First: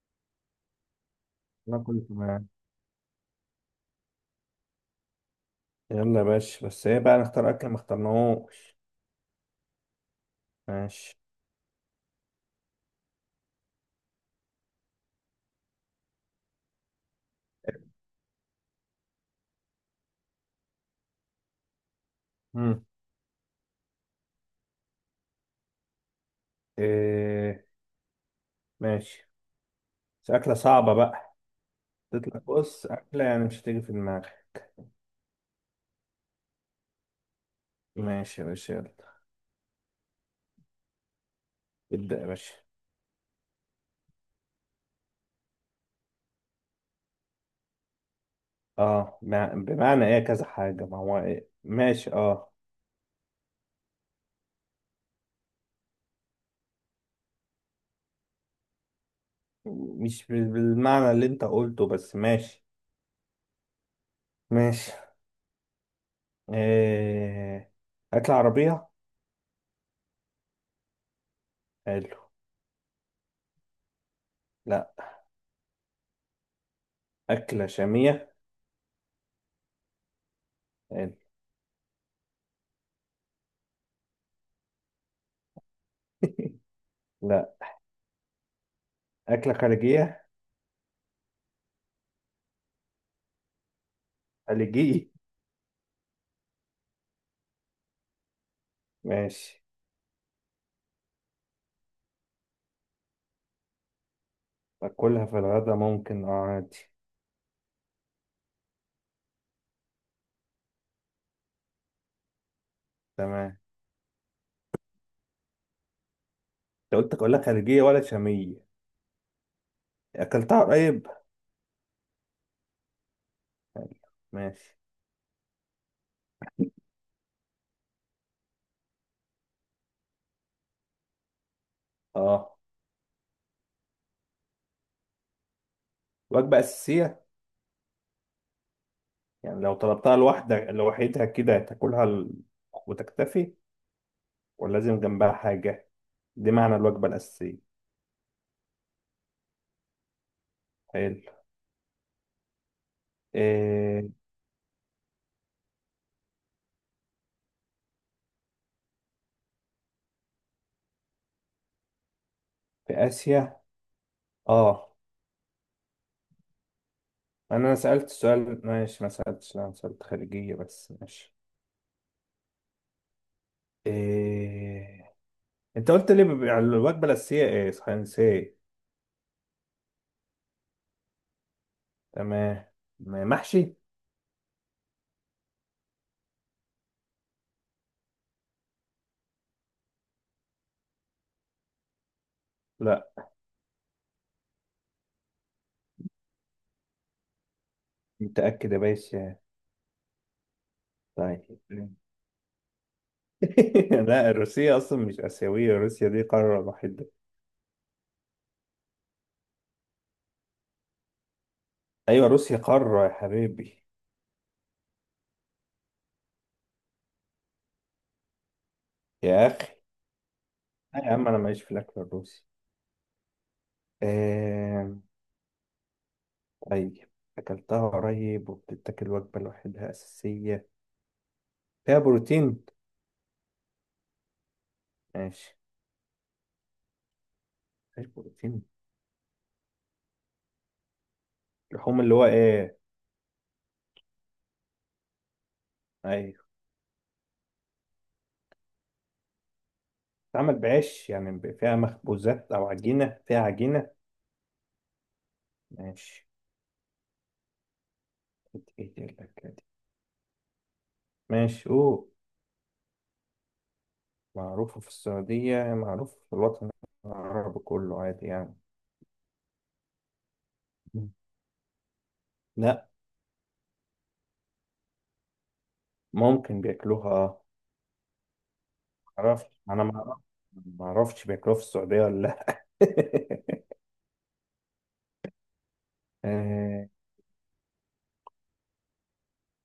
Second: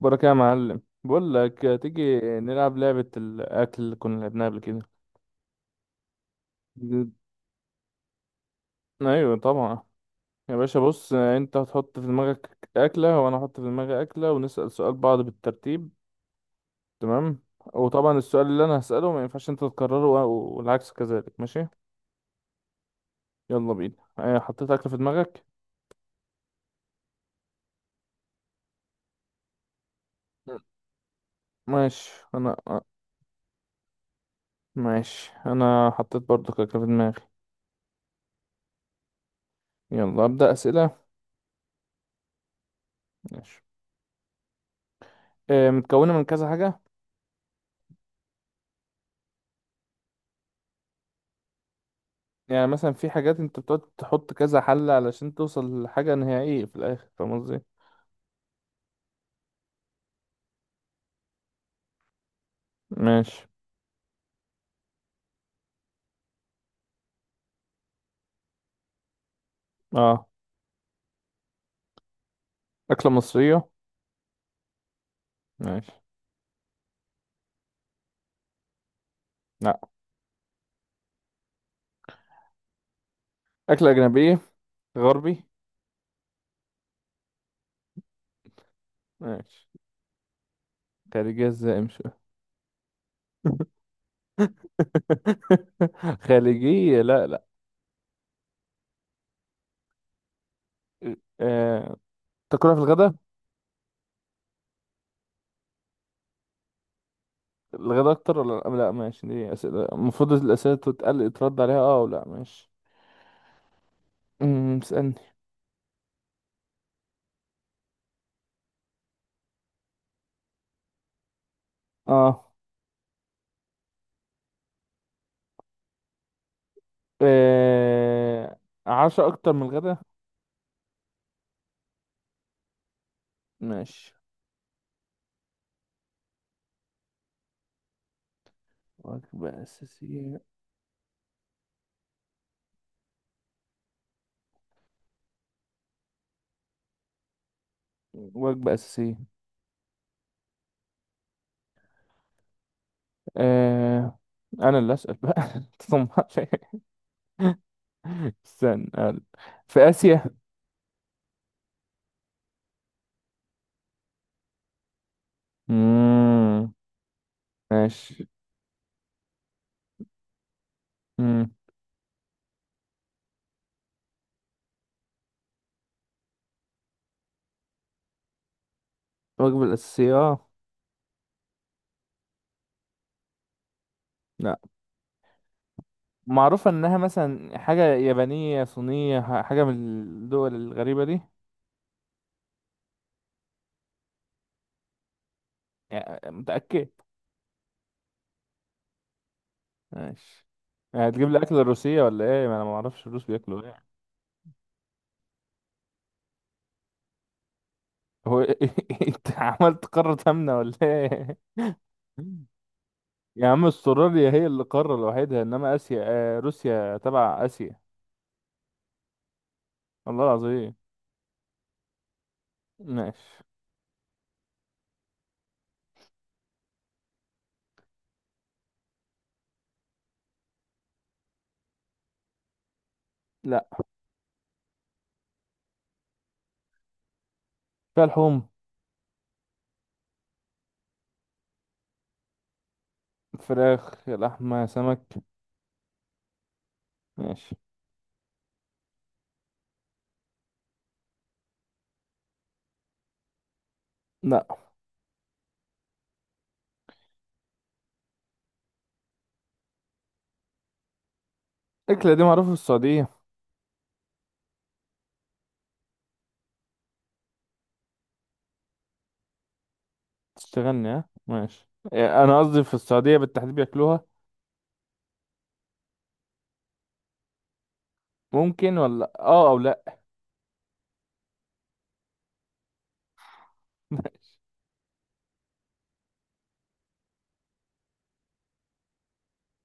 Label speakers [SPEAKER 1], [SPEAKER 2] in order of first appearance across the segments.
[SPEAKER 1] بركة يا معلم، بقول لك
[SPEAKER 2] انا كنت
[SPEAKER 1] تيجي
[SPEAKER 2] معاك.
[SPEAKER 1] نلعب لعبة الأكل اللي كنا لعبناها قبل كده.
[SPEAKER 2] يلا يا باشا، بس ايه
[SPEAKER 1] ب-
[SPEAKER 2] بقى؟ نختار اكل ما اخترناهوش.
[SPEAKER 1] أيوة طبعا. يا باشا بص،
[SPEAKER 2] ماشي.
[SPEAKER 1] أنت هتحط في دماغك أكلة وأنا هحط في دماغي أكلة ونسأل سؤال بعض بالترتيب. تمام. وطبعا السؤال اللي أنا هسأله ما ينفعش أنت تكرره والعكس كذلك، ماشي؟
[SPEAKER 2] مم.
[SPEAKER 1] يلا بينا. حطيت أكلة في دماغك.
[SPEAKER 2] إيه. ماشي، بس اكله
[SPEAKER 1] م.
[SPEAKER 2] صعبه بقى.
[SPEAKER 1] ماشي،
[SPEAKER 2] تطلع
[SPEAKER 1] أنا
[SPEAKER 2] بص اكله يعني مش هتيجي في دماغك.
[SPEAKER 1] ماشي. أنا حطيت برضك أكلة في دماغي.
[SPEAKER 2] ماشي يا باشا، يلا.
[SPEAKER 1] يلا أبدأ أسئلة.
[SPEAKER 2] ابدا يا باشا.
[SPEAKER 1] ماشي. متكونة من كذا حاجة؟
[SPEAKER 2] اه، بمعنى ايه كذا حاجه؟ ما هو إيه؟ ماشي، اه.
[SPEAKER 1] يعني مثلا في حاجات انت بتقعد تحط كذا حل علشان توصل لحاجة نهائية في الآخر، فاهم قصدي؟
[SPEAKER 2] مش بالمعنى اللي انت قلته، بس ماشي.
[SPEAKER 1] ماشي.
[SPEAKER 2] ماشي. إيه. اكله عربيه.
[SPEAKER 1] اه،
[SPEAKER 2] حلو.
[SPEAKER 1] أكلة مصرية؟
[SPEAKER 2] لا.
[SPEAKER 1] ماشي.
[SPEAKER 2] اكله شاميه.
[SPEAKER 1] لا،
[SPEAKER 2] حلو.
[SPEAKER 1] أكلة أجنبية، غربي؟
[SPEAKER 2] لا. اكله
[SPEAKER 1] ماشي.
[SPEAKER 2] خارجيه.
[SPEAKER 1] خارجية ازاي؟ مش
[SPEAKER 2] خليجيه.
[SPEAKER 1] خارجية، لا لا.
[SPEAKER 2] ماشي.
[SPEAKER 1] آه... تاكلها في الغداء؟
[SPEAKER 2] أكلها في الغدا ممكن، أه عادي.
[SPEAKER 1] الغداء أكتر ولا لا؟ لا ماشي، دي أسئلة المفروض الأسئلة تتقل ترد عليها اه ولا ماشي.
[SPEAKER 2] تمام.
[SPEAKER 1] اسألني.
[SPEAKER 2] أنت قلت أكلها خليجية ولا شامية؟ أكلتها قريب؟
[SPEAKER 1] اه،
[SPEAKER 2] ماشي.
[SPEAKER 1] آه، عشاء أكتر من الغداء؟
[SPEAKER 2] أه.
[SPEAKER 1] ماشي.
[SPEAKER 2] وجبة أساسية. يعني
[SPEAKER 1] وجبة
[SPEAKER 2] لو طلبتها
[SPEAKER 1] أساسية؟
[SPEAKER 2] لوحدك لوحدها كده تاكلها وتكتفي، ولا لازم جنبها حاجة؟ دي معنى الوجبة الأساسية.
[SPEAKER 1] وجبة أساسية.
[SPEAKER 2] حلو. إيه.
[SPEAKER 1] آه، أنا اللي أسأل بقى تطمعش. استنى أقول. في آسيا؟
[SPEAKER 2] في آسيا. أه.
[SPEAKER 1] مم.
[SPEAKER 2] أنا سألت
[SPEAKER 1] ماشي.
[SPEAKER 2] السؤال، ماشي، ما سألتش، أنا سألت خليجية بس، ماشي.
[SPEAKER 1] مم.
[SPEAKER 2] إيه. أنت قلت لي بيبقى الوجبة الأساسية إيه؟ صحيح نسيت.
[SPEAKER 1] الوجبة الأساسية آه.
[SPEAKER 2] تمام. محشي.
[SPEAKER 1] لا، معروفة إنها مثلا حاجة يابانية صينية، حاجة من الدول الغريبة دي؟
[SPEAKER 2] لا.
[SPEAKER 1] يعني متأكد؟
[SPEAKER 2] متأكد يا باشا.
[SPEAKER 1] ماشي. يعني هتجيب
[SPEAKER 2] طيب.
[SPEAKER 1] لي أكل روسية ولا إيه؟ ما أنا معرفش الروس بياكلوا إيه.
[SPEAKER 2] لا، روسيا اصلا مش اسيويه، روسيا دي قاره لوحدها.
[SPEAKER 1] هو إيه؟ أنت عملت قارة آمنة ولا إيه؟
[SPEAKER 2] ايوه روسيا قاره يا
[SPEAKER 1] يا عم
[SPEAKER 2] حبيبي.
[SPEAKER 1] استراليا هي اللي قارة لوحدها، انما اسيا، آه روسيا تبع اسيا.
[SPEAKER 2] يا اخي.
[SPEAKER 1] الله العظيم.
[SPEAKER 2] لا يا عم، انا ماليش في الاكل الروسي.
[SPEAKER 1] ماشي.
[SPEAKER 2] آه... طيب، اكلتها قريب وبتتاكل وجبه لوحدها اساسيه. فيها بروتين؟
[SPEAKER 1] لا،
[SPEAKER 2] ماشي.
[SPEAKER 1] فيها
[SPEAKER 2] فيها
[SPEAKER 1] لحوم؟
[SPEAKER 2] بروتين. اللحوم اللي هو ايه؟
[SPEAKER 1] فراخ، لحمة، سمك.
[SPEAKER 2] ايوه.
[SPEAKER 1] ماشي.
[SPEAKER 2] بتتعمل بعيش يعني، فيها مخبوزات او عجينه، فيها عجينه؟
[SPEAKER 1] لا.
[SPEAKER 2] ماشي. ايه دي الأكلة دي؟ ماشي، قول.
[SPEAKER 1] الأكلة دي معروفة في السعودية.
[SPEAKER 2] معروفة في السعودية؟ معروفة في الوطن العربي كله عادي يعني.
[SPEAKER 1] تشتغلني ها؟
[SPEAKER 2] مم.
[SPEAKER 1] ماشي. يعني أنا قصدي في
[SPEAKER 2] لا.
[SPEAKER 1] السعودية بالتحديد بياكلوها.
[SPEAKER 2] ممكن بياكلوها.
[SPEAKER 1] ممكن، ولا
[SPEAKER 2] معرفش،
[SPEAKER 1] اه أو
[SPEAKER 2] أنا
[SPEAKER 1] لأ؟
[SPEAKER 2] ما معرفش بياكلوها في السعودية ولا لأ. آه،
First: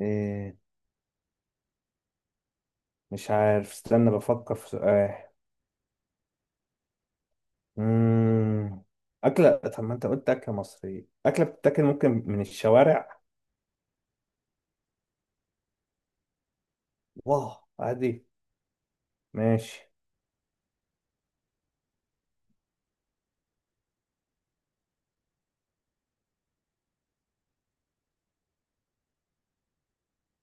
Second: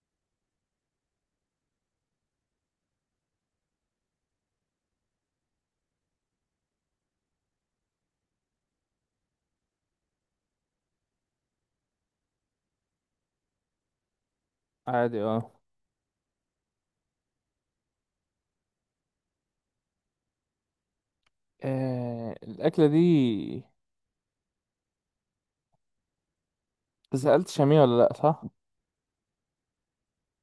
[SPEAKER 2] آه، مش عارف، استنى بفكر في سؤال. مم. أكلة. طب ما أنت قلت أكلة مصرية. أكلة بتتاكل ممكن من الشوارع؟
[SPEAKER 1] عادي اه.
[SPEAKER 2] واه عادي. ماشي.
[SPEAKER 1] الأكلة دي، سألت شامية ولا لأ، صح؟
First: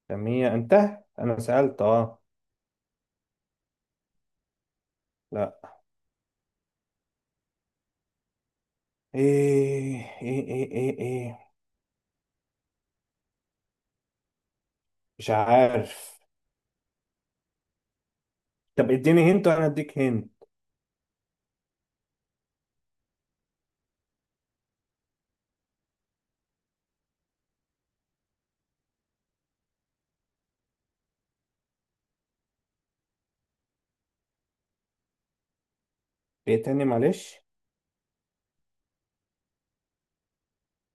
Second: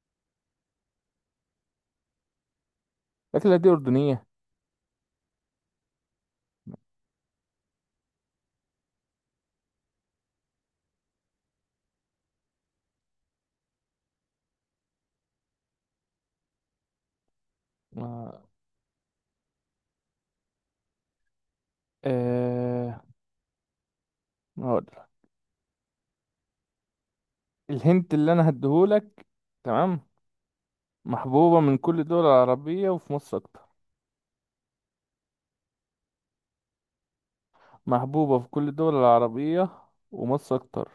[SPEAKER 2] سمية أنت؟ أنا سألت أه.
[SPEAKER 1] الأكلة دي أردنية.
[SPEAKER 2] لا. إيه، إيه، إيه، إيه، إيه. مش عارف.
[SPEAKER 1] آه.
[SPEAKER 2] طب اديني هنت، وانا اديك هنت.
[SPEAKER 1] آه، هقول. الهنت اللي أنا هديهولك. تمام. محبوبة من كل الدول العربية، وفي مصر أكتر.
[SPEAKER 2] ايه تاني؟ معلش.
[SPEAKER 1] محبوبة في كل الدول العربية، ومصر أكتر.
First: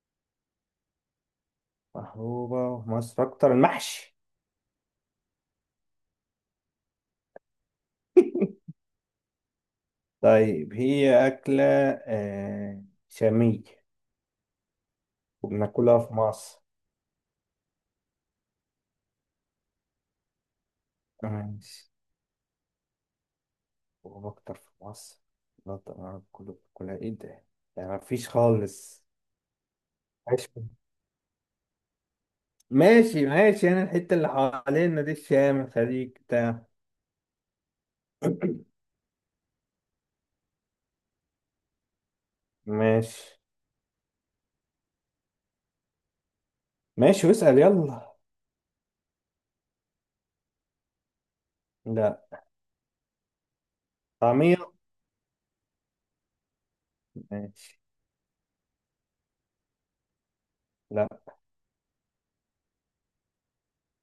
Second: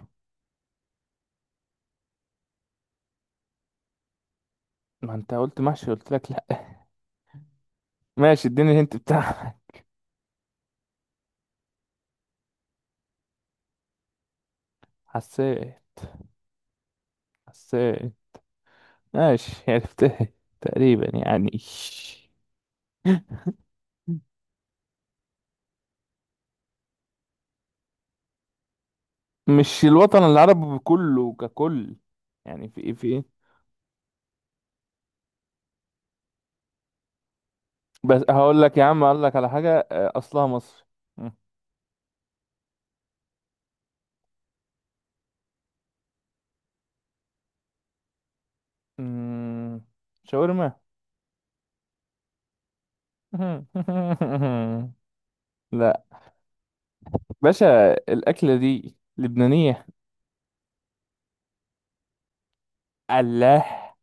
[SPEAKER 2] محبوبة في مصر اكتر؟ المحشي.
[SPEAKER 1] ما أنت قلت محشي قلت لك لأ. ماشي، اديني الهنت بتاعك.
[SPEAKER 2] طيب هي أكلة. آه شامية.
[SPEAKER 1] حساس.
[SPEAKER 2] وبناكلها في مصر.
[SPEAKER 1] حساس. ماشي، عرفتها. تقريبا يعني.
[SPEAKER 2] ماشي. وأكتر في مصر؟ لا طبعا كله. بناكلها، إيه ده؟ يعني مفيش خالص.
[SPEAKER 1] مش الوطن
[SPEAKER 2] ماشي،
[SPEAKER 1] العربي كله ككل، يعني في إيه في إيه.
[SPEAKER 2] ماشي، ماشي. أنا الحتة اللي حوالينا دي، الشام، الخليج بتاع.
[SPEAKER 1] بس هقول لك يا عم، هقول لك على حاجة، أصلها مصري.
[SPEAKER 2] ماشي ماشي، واسأل يلا.
[SPEAKER 1] أمم، شاورما؟
[SPEAKER 2] لا. طعمية.
[SPEAKER 1] لا.
[SPEAKER 2] ماشي.
[SPEAKER 1] باشا، الأكلة دي لبنانية؟
[SPEAKER 2] لا.
[SPEAKER 1] فلاح؟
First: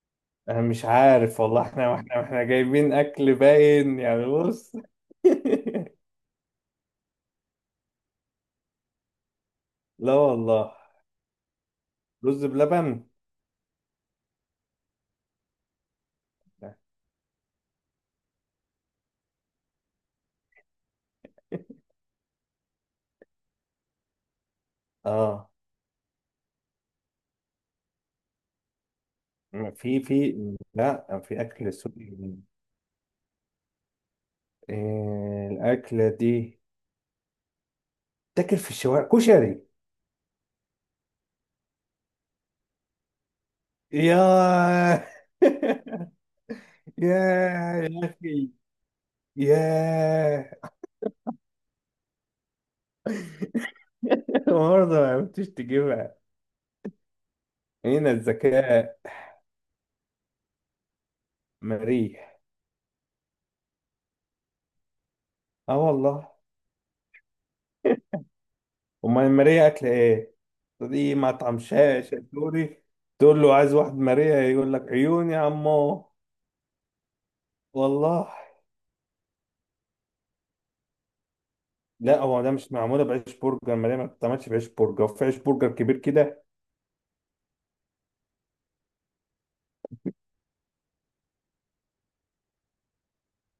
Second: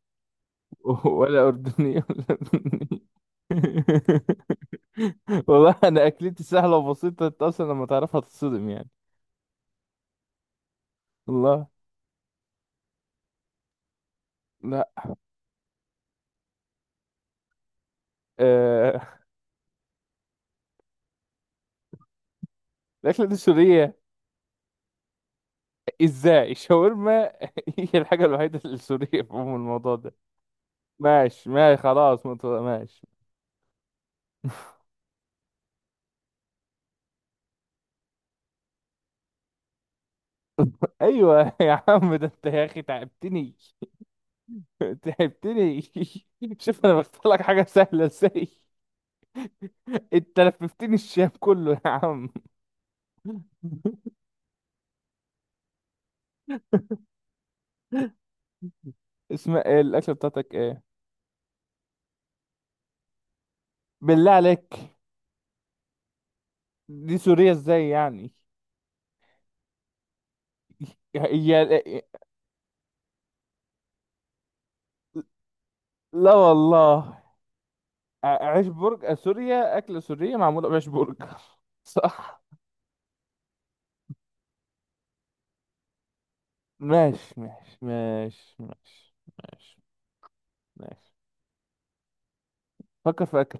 [SPEAKER 2] انا مش
[SPEAKER 1] ولا
[SPEAKER 2] عارف والله،
[SPEAKER 1] أردني
[SPEAKER 2] احنا احنا
[SPEAKER 1] ولا
[SPEAKER 2] احنا جايبين
[SPEAKER 1] لبناني؟
[SPEAKER 2] اكل باين يعني، بص.
[SPEAKER 1] والله أنا أكلتي سهلة وبسيطة، أنت أصلا لما تعرفها تتصدم يعني.
[SPEAKER 2] لا والله.
[SPEAKER 1] الله.
[SPEAKER 2] رز بلبن.
[SPEAKER 1] لا. آه... الأكلة دي سورية.
[SPEAKER 2] اه،
[SPEAKER 1] إزاي شاورما؟ هي الحاجة الوحيدة السورية في عموم الموضوع
[SPEAKER 2] في
[SPEAKER 1] ده.
[SPEAKER 2] في لا، في
[SPEAKER 1] ماشي
[SPEAKER 2] اكل
[SPEAKER 1] ماشي،
[SPEAKER 2] سوري.
[SPEAKER 1] خلاص، ماشي.
[SPEAKER 2] إيه الاكله دي؟ تاكل في الشوارع، كشري؟
[SPEAKER 1] أيوة يا عم، ده أنت يا أخي تعبتني.
[SPEAKER 2] يا.
[SPEAKER 1] تعبتني. شوف أنا
[SPEAKER 2] يا
[SPEAKER 1] بختار لك حاجة
[SPEAKER 2] يا
[SPEAKER 1] سهلة إزاي.
[SPEAKER 2] اخي،
[SPEAKER 1] أنت
[SPEAKER 2] يا.
[SPEAKER 1] لففتني الشام كله يا عم.
[SPEAKER 2] برضه ما عرفتش تجيبها. هنا الذكاء.
[SPEAKER 1] اسم إيه الاكله بتاعتك ايه؟
[SPEAKER 2] مريح.
[SPEAKER 1] بالله عليك.
[SPEAKER 2] اه والله.
[SPEAKER 1] دي سوريا ازاي يعني؟
[SPEAKER 2] امال ماريا اكل ايه؟ دي مطعم
[SPEAKER 1] هي؟
[SPEAKER 2] شاش سوري. تقول له عايز واحد ماريا، يقول لك عيوني يا عمو.
[SPEAKER 1] لا والله.
[SPEAKER 2] والله.
[SPEAKER 1] عيش برج سوريا، اكله سوريه معموله بعيش برج.
[SPEAKER 2] لا،
[SPEAKER 1] صح.
[SPEAKER 2] هو ده مش معموله بعيش برجر، ماريا ما بتتعملش بعيش برجر، في عيش برجر كبير كده.
[SPEAKER 1] ماشي ماشي ماشي ماشي ماشي. ماشي. فكر في اكل.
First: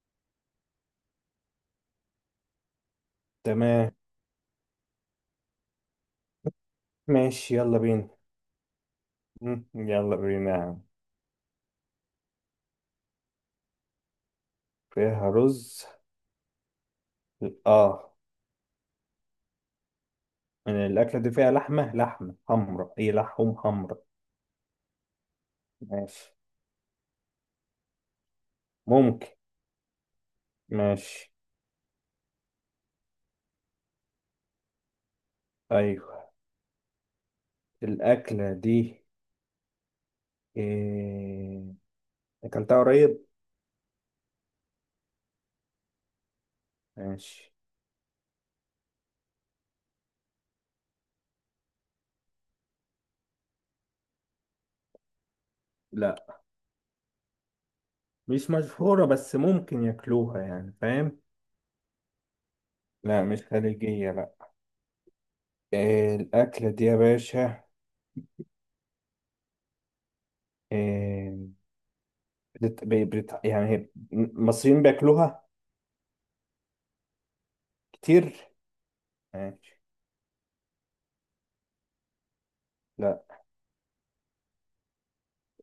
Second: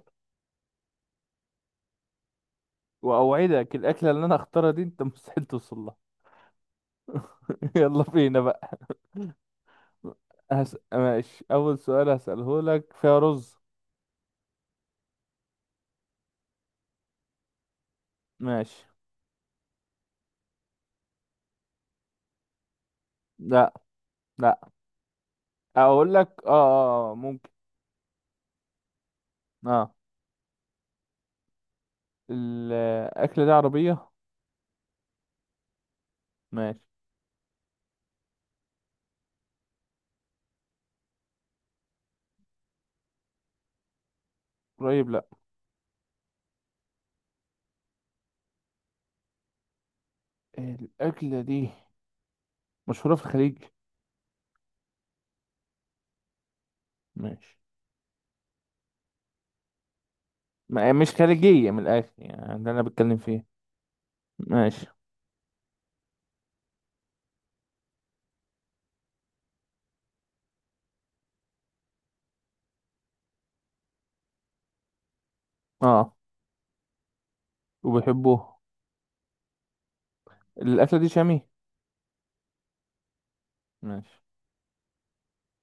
[SPEAKER 1] واوعدك
[SPEAKER 2] تمام.
[SPEAKER 1] الاكله اللي انا اختارها دي انت مستحيل توصل لها.
[SPEAKER 2] ماشي يلا
[SPEAKER 1] يلا
[SPEAKER 2] بينا.
[SPEAKER 1] بينا بقى.
[SPEAKER 2] يلا بينا يا عم.
[SPEAKER 1] ماشي، اول سؤال هسأله لك، فيها رز؟
[SPEAKER 2] فيها رز؟ اه.
[SPEAKER 1] ماشي.
[SPEAKER 2] الاكله دي فيها لحمه، لحمه حمراء، هي لحوم
[SPEAKER 1] لا.
[SPEAKER 2] حمراء؟
[SPEAKER 1] لا، اقول لك
[SPEAKER 2] ماشي.
[SPEAKER 1] اه، ممكن.
[SPEAKER 2] ممكن.
[SPEAKER 1] اه.
[SPEAKER 2] ماشي.
[SPEAKER 1] الأكلة دي عربية.
[SPEAKER 2] ايوه.
[SPEAKER 1] ماشي.
[SPEAKER 2] الاكله دي. إيه... اكلتها قريب؟
[SPEAKER 1] قريب؟ لأ.
[SPEAKER 2] ماشي.
[SPEAKER 1] الأكلة دي مشهورة في الخليج؟
[SPEAKER 2] لا
[SPEAKER 1] ماشي.
[SPEAKER 2] مش مشهورة، بس ممكن ياكلوها يعني،
[SPEAKER 1] ما مش
[SPEAKER 2] فاهم؟
[SPEAKER 1] خليجية من الآخر يعني، ده أنا بتكلم
[SPEAKER 2] لا مش
[SPEAKER 1] فيه.
[SPEAKER 2] خليجية، لا.
[SPEAKER 1] ماشي.
[SPEAKER 2] إيه الأكلة دي يا باشا؟ إيه. يعني المصريين بياكلوها.
[SPEAKER 1] اه،
[SPEAKER 2] كتير.
[SPEAKER 1] وبيحبوه.
[SPEAKER 2] ماشي.
[SPEAKER 1] الأكلة دي شامي؟
[SPEAKER 2] لا.
[SPEAKER 1] ماشي.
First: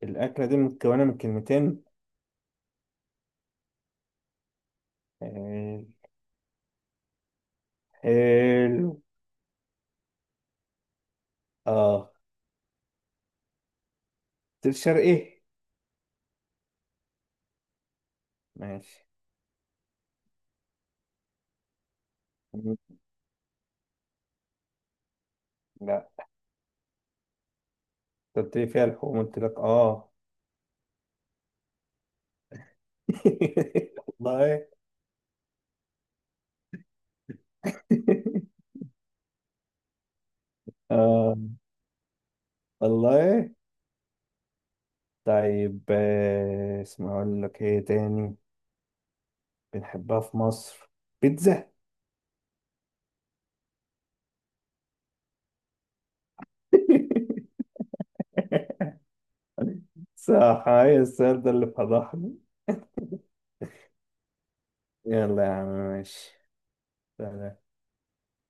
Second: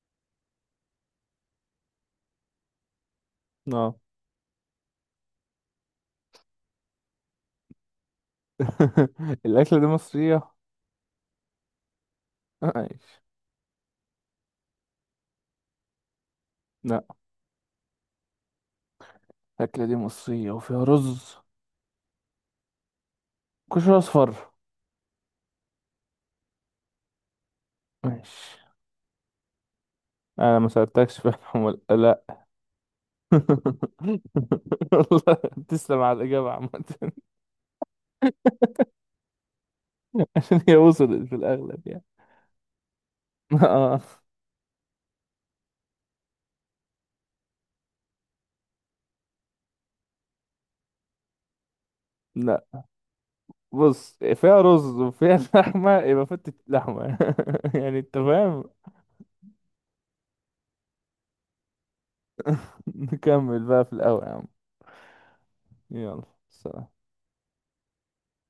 [SPEAKER 2] الأكلة دي متكونة من كلمتين؟
[SPEAKER 1] اه.
[SPEAKER 2] إيه. حلو.
[SPEAKER 1] الأكلة دي مصرية.
[SPEAKER 2] اه.
[SPEAKER 1] ماشي.
[SPEAKER 2] قلت لي شرقي؟
[SPEAKER 1] لأ.
[SPEAKER 2] ماشي.
[SPEAKER 1] الأكلة دي مصرية وفيها رز، كشري أصفر؟
[SPEAKER 2] لا. أنت قلت
[SPEAKER 1] ماشي.
[SPEAKER 2] لي فيها لحوم، قلت لك اه.
[SPEAKER 1] أنا ما سألتكش في الحمول، لأ.
[SPEAKER 2] والله.
[SPEAKER 1] والله. تسلم على الإجابة عامة، عشان هي وصلت في
[SPEAKER 2] اه
[SPEAKER 1] الأغلب يعني.
[SPEAKER 2] والله.
[SPEAKER 1] اه.
[SPEAKER 2] طيب، اسمع، اقول لك ايه تاني. بنحبها في مصر. بيتزا؟
[SPEAKER 1] لا، بص فيها رز وفيها لحمة، يبقى فتة لحمة، يعني انت فاهم.
[SPEAKER 2] صح، هاي السؤال ده اللي فضحني.
[SPEAKER 1] نكمل بقى في الأول يا عم.
[SPEAKER 2] يلا يا عم،
[SPEAKER 1] يلا.
[SPEAKER 2] ماشي.
[SPEAKER 1] سلام.